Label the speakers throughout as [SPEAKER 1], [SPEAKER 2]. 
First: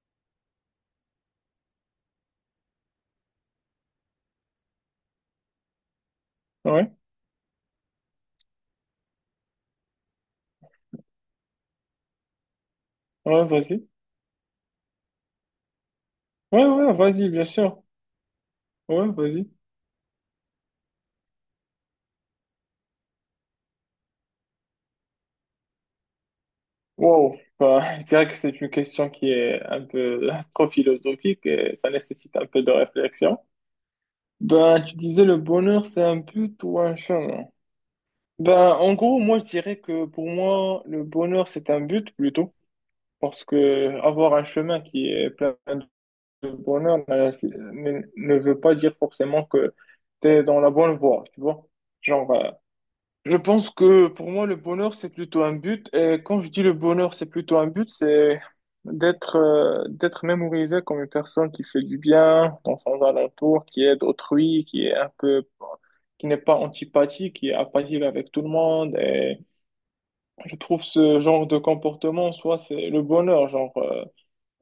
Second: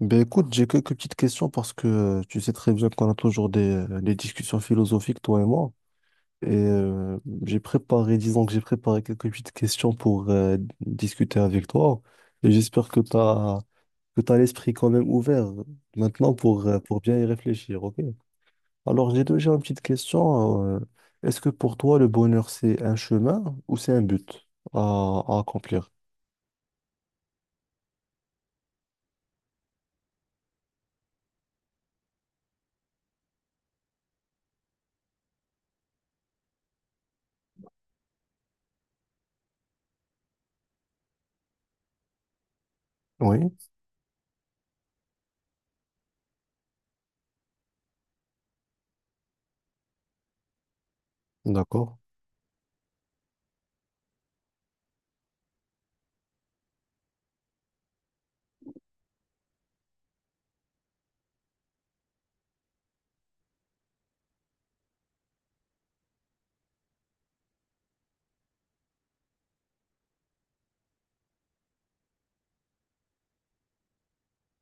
[SPEAKER 1] Ben écoute, j'ai quelques petites questions parce que tu sais très bien qu'on a toujours des discussions philosophiques, toi et moi. Et
[SPEAKER 2] Ouais,
[SPEAKER 1] j'ai préparé, disons que j'ai préparé quelques petites questions pour discuter avec toi. Et j'espère que tu
[SPEAKER 2] ouais,
[SPEAKER 1] as,
[SPEAKER 2] vas-y.
[SPEAKER 1] que tu l'esprit quand même ouvert maintenant
[SPEAKER 2] Ouais, ouais,
[SPEAKER 1] pour bien y
[SPEAKER 2] vas-y, bien sûr.
[SPEAKER 1] réfléchir, ok?
[SPEAKER 2] Ouais,
[SPEAKER 1] Alors j'ai
[SPEAKER 2] vas-y.
[SPEAKER 1] déjà une petite question. Est-ce que pour toi, le bonheur, c'est un chemin ou c'est un but à accomplir?
[SPEAKER 2] Wow. Bah, je dirais que c'est une question qui est un peu trop philosophique et ça nécessite un peu de réflexion. Ben, tu disais le bonheur, c'est un but ou un chemin? Ben, en gros, moi, je dirais que pour moi, le bonheur, c'est un but plutôt. Parce
[SPEAKER 1] Oui,
[SPEAKER 2] que avoir un chemin qui est plein de bonheur ben, ne veut pas dire forcément que tu es dans la bonne voie, tu vois.
[SPEAKER 1] d'accord,
[SPEAKER 2] Genre, je pense que pour moi, le bonheur, c'est plutôt un but. Et quand je dis le bonheur, c'est plutôt un but, c'est d'être d'être mémorisé comme une personne qui fait du bien dans son alentour, qui aide autrui, qui est un peu, qui n'est pas antipathique, qui est apathique avec tout le monde. Et je trouve ce genre de comportement, soit c'est le bonheur, genre.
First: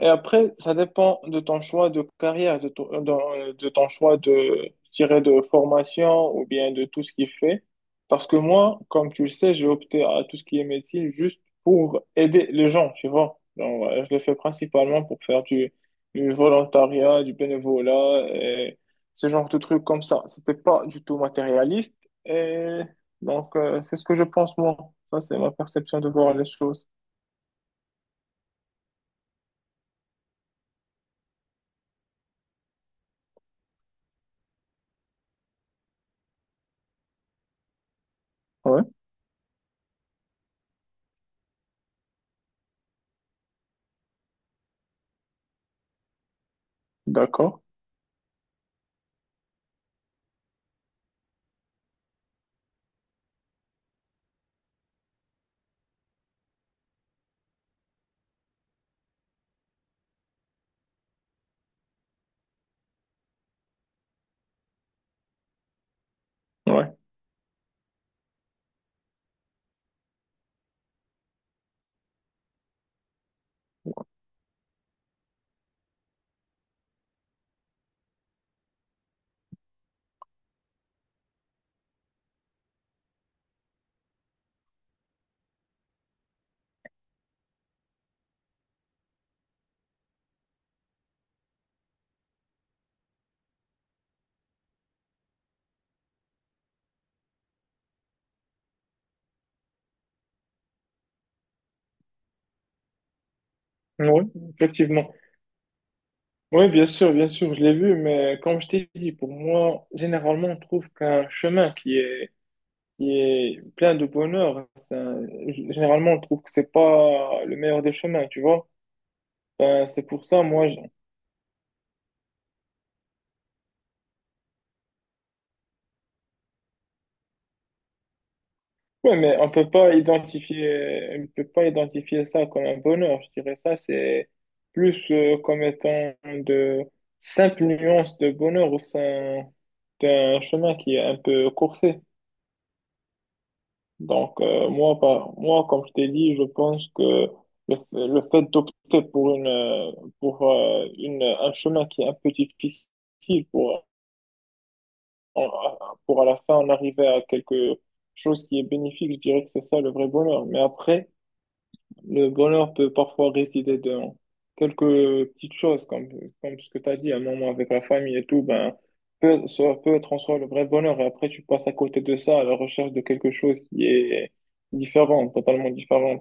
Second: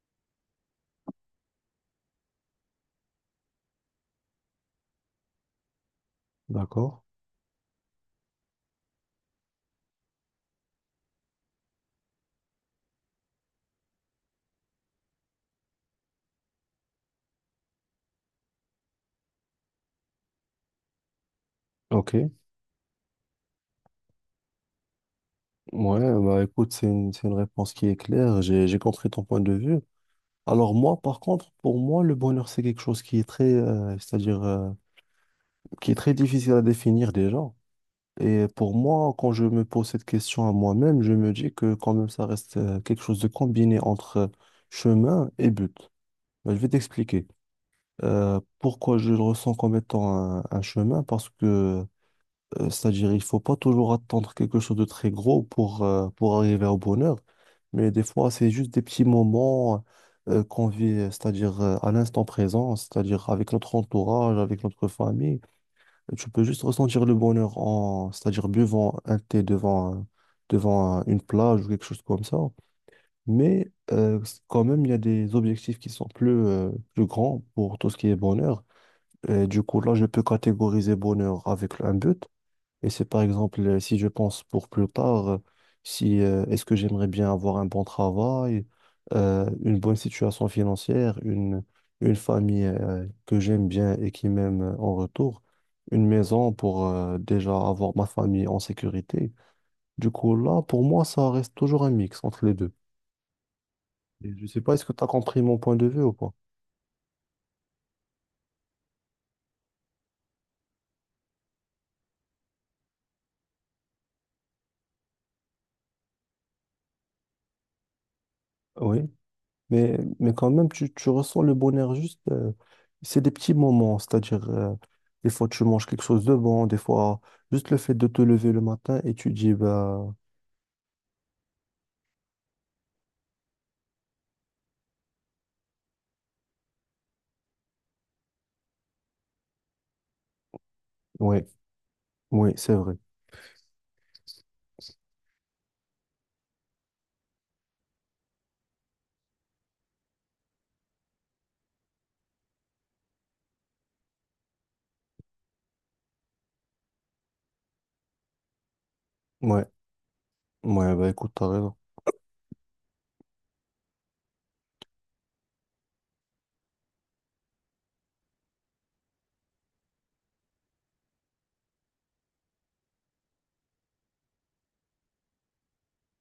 [SPEAKER 2] Et après, ça dépend de ton choix de carrière, de ton, de ton choix de, je dirais, de formation ou bien de tout
[SPEAKER 1] d'accord,
[SPEAKER 2] ce qu'il fait. Parce que moi, comme tu le sais, j'ai opté à tout ce qui est médecine juste pour aider les gens, tu vois. Donc, je le fais principalement pour faire du volontariat, du bénévolat et ce genre de trucs comme ça. C'était pas du tout matérialiste.
[SPEAKER 1] ok.
[SPEAKER 2] Et donc, c'est ce que je pense, moi. Ça, c'est ma
[SPEAKER 1] Ouais,
[SPEAKER 2] perception de voir
[SPEAKER 1] bah
[SPEAKER 2] les
[SPEAKER 1] écoute, c'est
[SPEAKER 2] choses.
[SPEAKER 1] une, c'est une réponse qui est claire. J'ai compris ton point de vue. Alors moi, par contre, pour moi, le bonheur, c'est quelque chose qui est très, c'est-à-dire, qui est très difficile à définir déjà. Et pour
[SPEAKER 2] Ouais,
[SPEAKER 1] moi, quand je me pose cette question à moi-même, je me dis que quand même, ça reste quelque chose de combiné entre chemin et but. Bah, je vais t'expliquer
[SPEAKER 2] d'accord.
[SPEAKER 1] pourquoi je le ressens comme étant un chemin, parce que C'est-à-dire, il faut pas toujours attendre quelque chose de très gros pour arriver au bonheur, mais des fois, c'est juste des petits moments qu'on vit, c'est-à-dire à l'instant présent, c'est-à-dire avec notre entourage, avec notre famille. Tu peux juste
[SPEAKER 2] Ouais.
[SPEAKER 1] ressentir le bonheur en, c'est-à-dire buvant un thé devant, une plage ou quelque chose comme ça. Mais quand même, il y a des objectifs qui sont plus, plus grands pour tout ce qui est bonheur. Et du coup, là, je peux catégoriser bonheur avec un but. Et c'est par exemple, si je pense pour plus tard, si est-ce que j'aimerais bien avoir un bon travail, une bonne situation financière, une famille que j'aime bien et qui m'aime en retour, une maison pour déjà avoir ma famille en sécurité. Du coup, là, pour moi, ça reste toujours un mix entre les deux.
[SPEAKER 2] Oui,
[SPEAKER 1] Et je sais pas, est-ce que tu as
[SPEAKER 2] effectivement.
[SPEAKER 1] compris mon point de vue ou pas?
[SPEAKER 2] Oui, bien sûr, je l'ai vu, mais comme je t'ai dit, pour moi, généralement, on trouve qu'un chemin qui est plein de bonheur, généralement, on trouve que c'est pas le meilleur des chemins, tu vois.
[SPEAKER 1] Oui.
[SPEAKER 2] Ben, c'est pour
[SPEAKER 1] Mais
[SPEAKER 2] ça,
[SPEAKER 1] quand
[SPEAKER 2] moi,
[SPEAKER 1] même,
[SPEAKER 2] je...
[SPEAKER 1] tu ressens le bonheur juste. C'est des petits moments, c'est-à-dire, des fois, tu manges quelque chose de bon, des fois, juste le fait de te lever le matin et
[SPEAKER 2] Ouais,
[SPEAKER 1] tu
[SPEAKER 2] mais on
[SPEAKER 1] dis,
[SPEAKER 2] peut pas
[SPEAKER 1] bah,
[SPEAKER 2] identifier, on peut pas identifier ça comme un bonheur. Je dirais ça, c'est plus comme étant de simples nuances de bonheur au sein d'un chemin qui est un
[SPEAKER 1] ouais,
[SPEAKER 2] peu coursé.
[SPEAKER 1] oui, c'est vrai.
[SPEAKER 2] Donc, moi, comme je t'ai dit, je pense que le, f- le fait d'opter pour un chemin qui est un peu difficile pour, en- pour à la fin en arriver à quelque chose qui est bénéfique, je dirais que c'est
[SPEAKER 1] Ouais,
[SPEAKER 2] ça le vrai bonheur. Mais
[SPEAKER 1] ouais, bah,
[SPEAKER 2] après,
[SPEAKER 1] écoute, t'as raison.
[SPEAKER 2] le bonheur peut parfois résider dans quelques petites choses, comme, comme ce que tu as dit, un moment avec la famille et tout, ben, peut, ça peut être en soi le vrai bonheur. Et après, tu passes à côté de ça, à la recherche de quelque chose qui est différent, totalement différent.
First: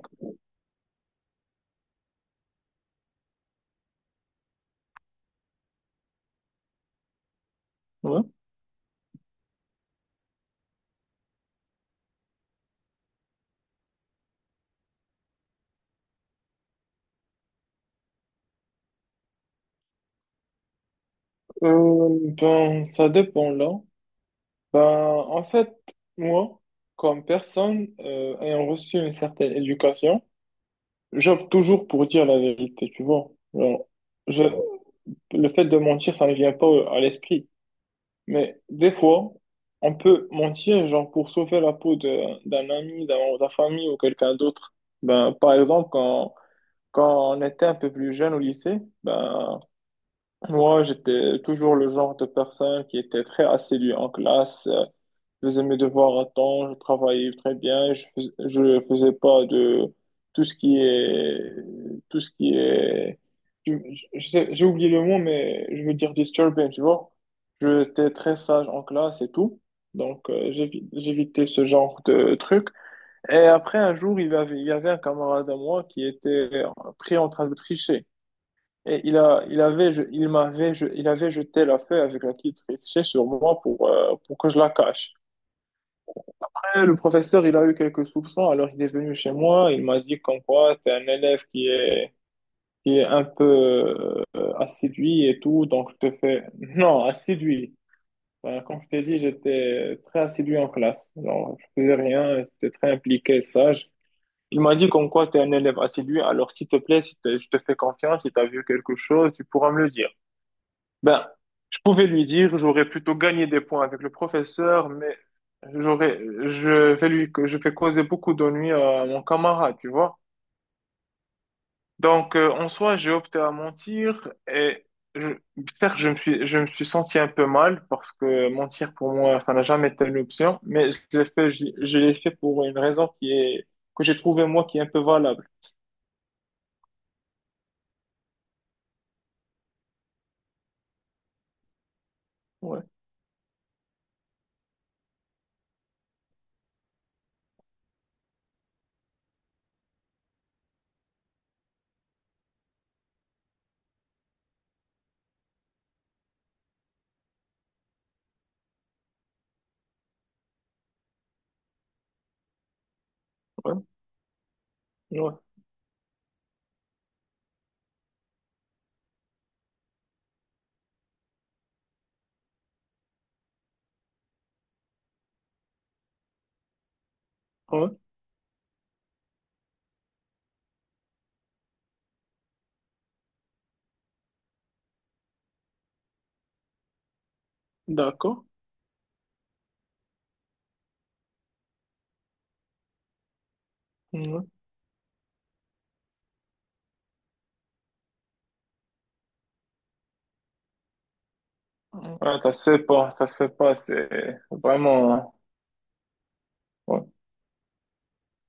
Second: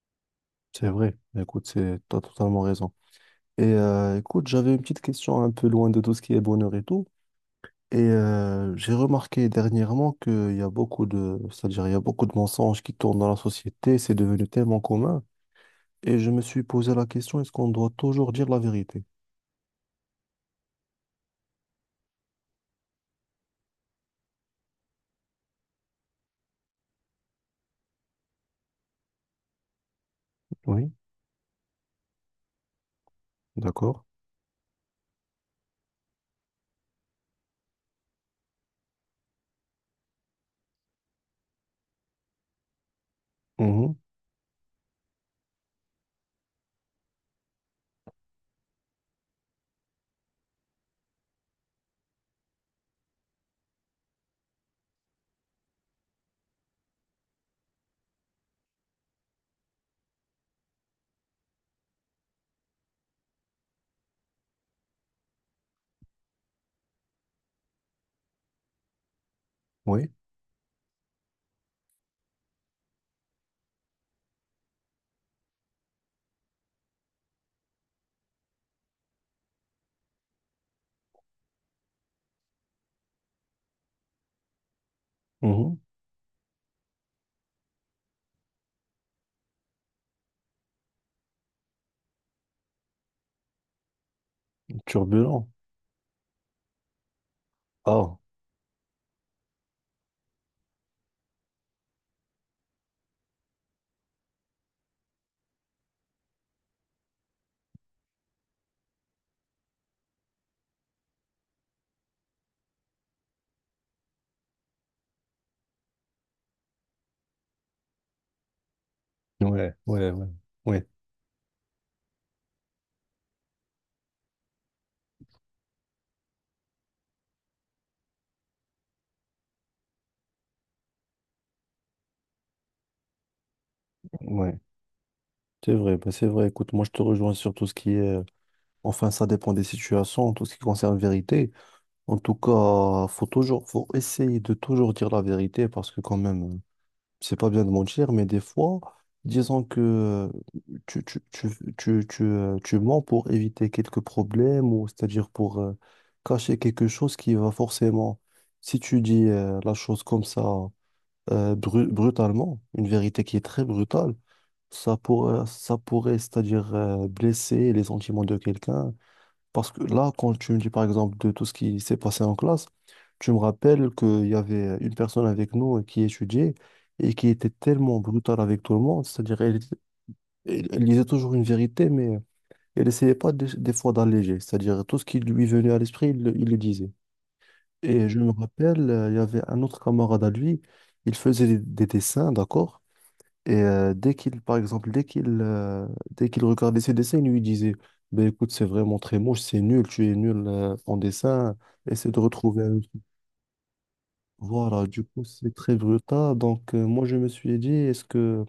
[SPEAKER 1] C'est vrai. Bah, écoute, c'est, t'as totalement raison. Et écoute, j'avais une petite question un peu loin de tout ce qui est bonheur et tout. Et
[SPEAKER 2] Ouais.
[SPEAKER 1] j'ai remarqué dernièrement qu'il y a beaucoup de, c'est-à-dire, il y a beaucoup de mensonges qui tournent dans la société. C'est devenu tellement commun. Et je me suis posé la question, est-ce qu'on doit toujours dire la vérité?
[SPEAKER 2] Ben, ça dépend là. Ben, en fait, moi, comme personne ayant reçu une certaine éducation,
[SPEAKER 1] Oui,
[SPEAKER 2] j'opte toujours pour dire la vérité, tu vois. Genre,
[SPEAKER 1] d'accord.
[SPEAKER 2] je, le fait de mentir, ça ne me vient pas à l'esprit. Mais des fois, on peut mentir, genre, pour sauver la peau d'un ami, d'un membre de la famille
[SPEAKER 1] Mhm.
[SPEAKER 2] ou quelqu'un d'autre. Ben, par exemple, quand, quand on était un peu plus jeune au lycée, ben, moi, j'étais toujours le genre de personne qui était très assidue en classe. Je faisais mes devoirs à temps, je travaillais très bien, je faisais pas de tout ce qui est tout ce qui est je- je sais- j'ai oublié le mot mais je veux dire disturbing, tu vois. J'étais très sage en classe et tout.
[SPEAKER 1] Oui,
[SPEAKER 2] Donc j'évitais ce genre de truc. Et après un jour, il y avait un camarade à moi qui était pris en train de tricher. Et il a, il avait, je- il m'avait, je- il avait jeté la feuille avec laquelle il trichait sur moi pour que je la cache.
[SPEAKER 1] mhm.
[SPEAKER 2] Eh, le professeur, il a eu quelques soupçons, alors il est venu chez moi, il m'a dit comme quoi t'es un élève qui est un peu assidu et
[SPEAKER 1] Turbulent.
[SPEAKER 2] tout, donc je te fais... Non, assidu.
[SPEAKER 1] Ah.
[SPEAKER 2] Ben, comme je t'ai dit, j'étais très assidu en classe. Genre, je faisais rien, j'étais très impliqué, sage. Il m'a dit comme quoi t'es un élève assidu, alors s'il te plaît, si t'es- je te fais confiance, si t'as vu quelque chose, tu pourras me le dire. Ben, je pouvais lui dire, j'aurais plutôt gagné des points avec le professeur, mais j'aurais, je je fais causer beaucoup d'ennuis à mon
[SPEAKER 1] Ouais,
[SPEAKER 2] camarade, tu
[SPEAKER 1] ouais,
[SPEAKER 2] vois.
[SPEAKER 1] ouais. Ouais.
[SPEAKER 2] Donc, en soi, j'ai opté à mentir et je, certes, je me suis senti un peu mal parce que mentir pour moi, ça n'a jamais été une option, mais je l'ai fait, je l'ai fait pour une raison qui est, que j'ai trouvé
[SPEAKER 1] Ouais.
[SPEAKER 2] moi qui est un peu valable.
[SPEAKER 1] C'est vrai, bah, c'est vrai. Écoute, moi, je te rejoins sur tout ce qui est... Enfin, ça dépend des situations, tout ce qui concerne vérité. En tout
[SPEAKER 2] Ouais,
[SPEAKER 1] cas, faut toujours, faut essayer de toujours dire la vérité parce que quand même, c'est pas bien de mentir, mais des fois, disons que tu, tu, tu, tu, tu, tu mens pour éviter quelques problèmes, ou c'est-à-dire pour cacher quelque chose qui va forcément, si tu dis la chose comme ça, brutalement, une vérité qui est très
[SPEAKER 2] ouais,
[SPEAKER 1] brutale, ça
[SPEAKER 2] ouais,
[SPEAKER 1] pourrait, ça pourrait, c'est-à-dire blesser les sentiments de quelqu'un, parce que là, quand tu me dis par exemple de tout ce qui s'est passé en classe, tu me rappelles qu'il y avait une personne avec nous qui étudiait et qui était
[SPEAKER 2] ouais,
[SPEAKER 1] tellement brutale avec tout le monde. C'est-à-dire, elle, elle disait toujours une vérité, mais elle essayait pas des, des fois d'alléger. C'est-à-dire, tout ce qui lui venait à l'esprit, il le disait. Et je me
[SPEAKER 2] d'accord.
[SPEAKER 1] rappelle, il y avait un autre camarade à lui, il faisait des dessins, d'accord? Et dès qu'il,
[SPEAKER 2] Ouais.
[SPEAKER 1] par exemple, dès qu'il regardait ses dessins, il lui disait, ben écoute, c'est vraiment très moche, c'est nul, tu es nul en dessin, essaie de
[SPEAKER 2] Ouais, ça
[SPEAKER 1] retrouver
[SPEAKER 2] se
[SPEAKER 1] un
[SPEAKER 2] fait
[SPEAKER 1] autre.
[SPEAKER 2] pas, ça se fait pas, c'est
[SPEAKER 1] Voilà, du coup,
[SPEAKER 2] vraiment.
[SPEAKER 1] c'est très brutal. Donc,
[SPEAKER 2] Ouais,
[SPEAKER 1] moi, je me suis dit,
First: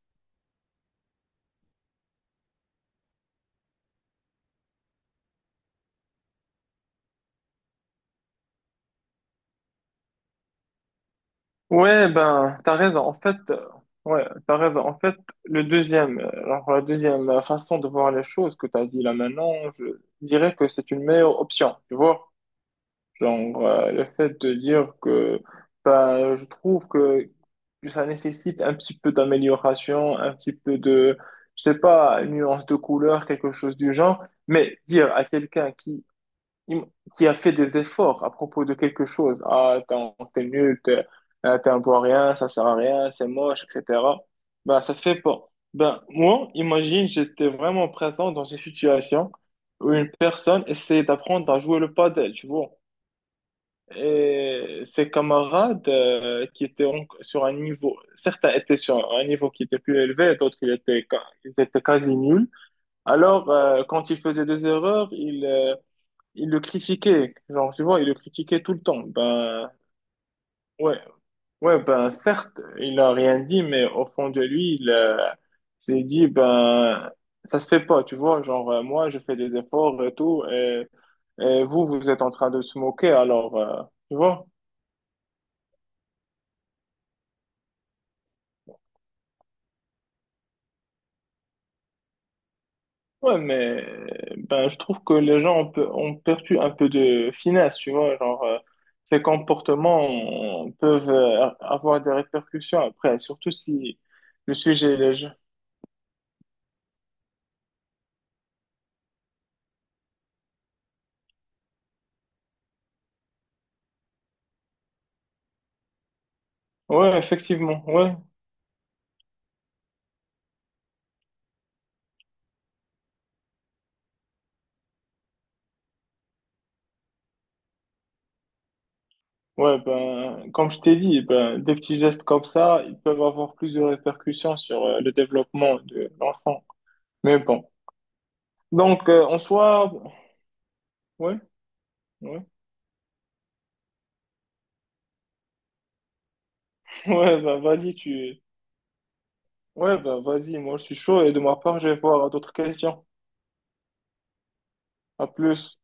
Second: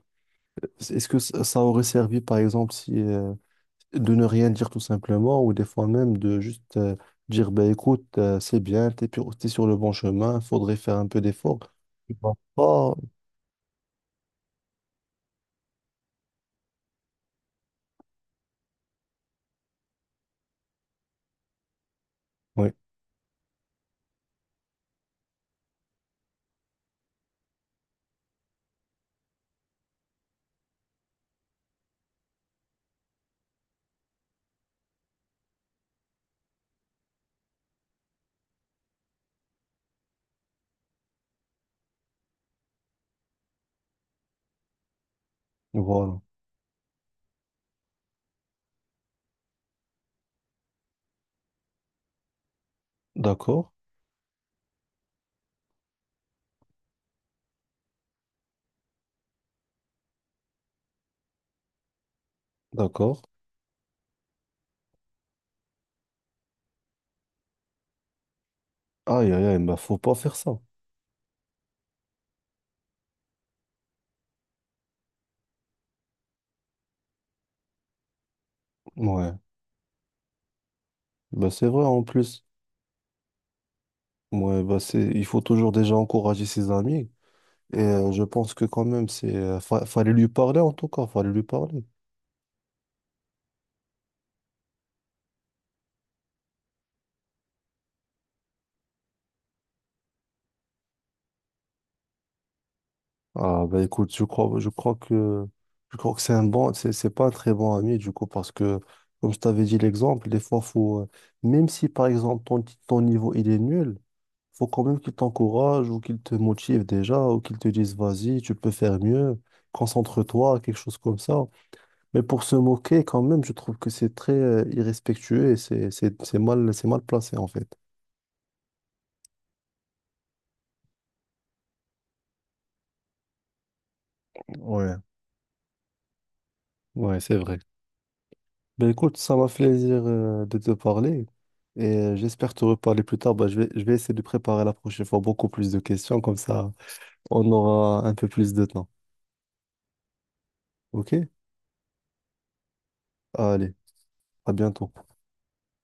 [SPEAKER 1] est-ce que ça aurait servi, par exemple, si, de ne rien dire tout simplement, ou des fois même de juste dire, ben écoute, c'est bien, t'es sur le bon chemin, faudrait faire un peu d'effort.
[SPEAKER 2] ouais,
[SPEAKER 1] Tu vas
[SPEAKER 2] ben, t'as
[SPEAKER 1] pas.
[SPEAKER 2] raison. En fait, ouais, t'as raison. En fait, la deuxième façon de voir les choses que t'as dit là maintenant, je dirais que c'est une meilleure option, tu vois?
[SPEAKER 1] Oui,
[SPEAKER 2] Genre, le fait de dire que, ben, je trouve que ça nécessite un petit peu d'amélioration, un petit peu de, je sais pas, une nuance de couleur, quelque chose du genre. Mais dire à quelqu'un im- qui a fait des efforts à propos de quelque chose. Ah, t'es nul, t'es t'es un bon à rien, ça sert à rien, c'est moche, etc. Ben, ça se fait pas. Ben,
[SPEAKER 1] voilà.
[SPEAKER 2] moi, imagine, j'étais vraiment présent dans une situation où une personne essayait d'apprendre à jouer le padel, tu vois.
[SPEAKER 1] D'accord,
[SPEAKER 2] Et ses camarades qui étaient sur un niveau, certains étaient sur un niveau qui était plus élevé, d'autres ils étaient, ils étaient quasi nuls.
[SPEAKER 1] d'accord.
[SPEAKER 2] Alors, quand ils faisaient des erreurs, ils il le critiquait, genre, tu vois, il le critiquait tout le temps.
[SPEAKER 1] Aïe, aïe, aïe,
[SPEAKER 2] Ben,
[SPEAKER 1] bah, faut pas faire ça.
[SPEAKER 2] ouais, ouais, ben, certes, il a rien dit, mais au fond de lui, il s'est dit, ben, ça se fait pas, tu vois, genre, moi, je
[SPEAKER 1] Ouais,
[SPEAKER 2] fais des efforts et tout,
[SPEAKER 1] bah,
[SPEAKER 2] et
[SPEAKER 1] c'est vrai
[SPEAKER 2] vous,
[SPEAKER 1] en
[SPEAKER 2] vous êtes en
[SPEAKER 1] plus.
[SPEAKER 2] train de se moquer, alors, tu vois.
[SPEAKER 1] Ouais, bah, c'est, il faut toujours déjà encourager ses amis. Et je pense que quand même, c'est, fallait lui parler en tout cas, fallait lui parler.
[SPEAKER 2] Ouais, mais, ben, je trouve que les gens ont perdu un peu de finesse, tu vois, genre, ces comportements peuvent avoir des répercussions après, surtout
[SPEAKER 1] Ah, bah,
[SPEAKER 2] si
[SPEAKER 1] écoute,
[SPEAKER 2] le sujet est léger.
[SPEAKER 1] je crois que c'est un bon, c'est pas un très bon ami du coup, parce que, comme je t'avais dit l'exemple, des fois, faut, même si par exemple ton niveau il est nul, faut quand même qu'il t'encourage ou qu'il te motive
[SPEAKER 2] Ouais,
[SPEAKER 1] déjà, ou qu'il te
[SPEAKER 2] effectivement,
[SPEAKER 1] dise,
[SPEAKER 2] ouais.
[SPEAKER 1] vas-y, tu peux faire mieux, concentre-toi, quelque chose comme ça. Mais pour se moquer, quand même, je trouve que c'est très irrespectueux et c'est mal placé, en fait.
[SPEAKER 2] Ouais, ben, comme je t'ai dit, ben, des petits gestes comme ça, ils peuvent avoir plus de répercussions sur
[SPEAKER 1] Ouais.
[SPEAKER 2] le développement de l'enfant.
[SPEAKER 1] Ouais, c'est
[SPEAKER 2] Mais
[SPEAKER 1] vrai.
[SPEAKER 2] bon.
[SPEAKER 1] Ben
[SPEAKER 2] Donc,
[SPEAKER 1] écoute, ça
[SPEAKER 2] en
[SPEAKER 1] m'a fait
[SPEAKER 2] soi,
[SPEAKER 1] plaisir de te parler
[SPEAKER 2] ouais,
[SPEAKER 1] et
[SPEAKER 2] ouais,
[SPEAKER 1] j'espère te reparler plus tard. Ben, je vais essayer de préparer la prochaine fois beaucoup plus de questions, comme ça
[SPEAKER 2] ouais,
[SPEAKER 1] on
[SPEAKER 2] ben,
[SPEAKER 1] aura un peu plus de temps.
[SPEAKER 2] ouais, ben, vas-y, moi, je suis
[SPEAKER 1] Ok?
[SPEAKER 2] chaud et de ma part, je vais voir d'autres questions.
[SPEAKER 1] Allez, à bientôt.
[SPEAKER 2] À plus.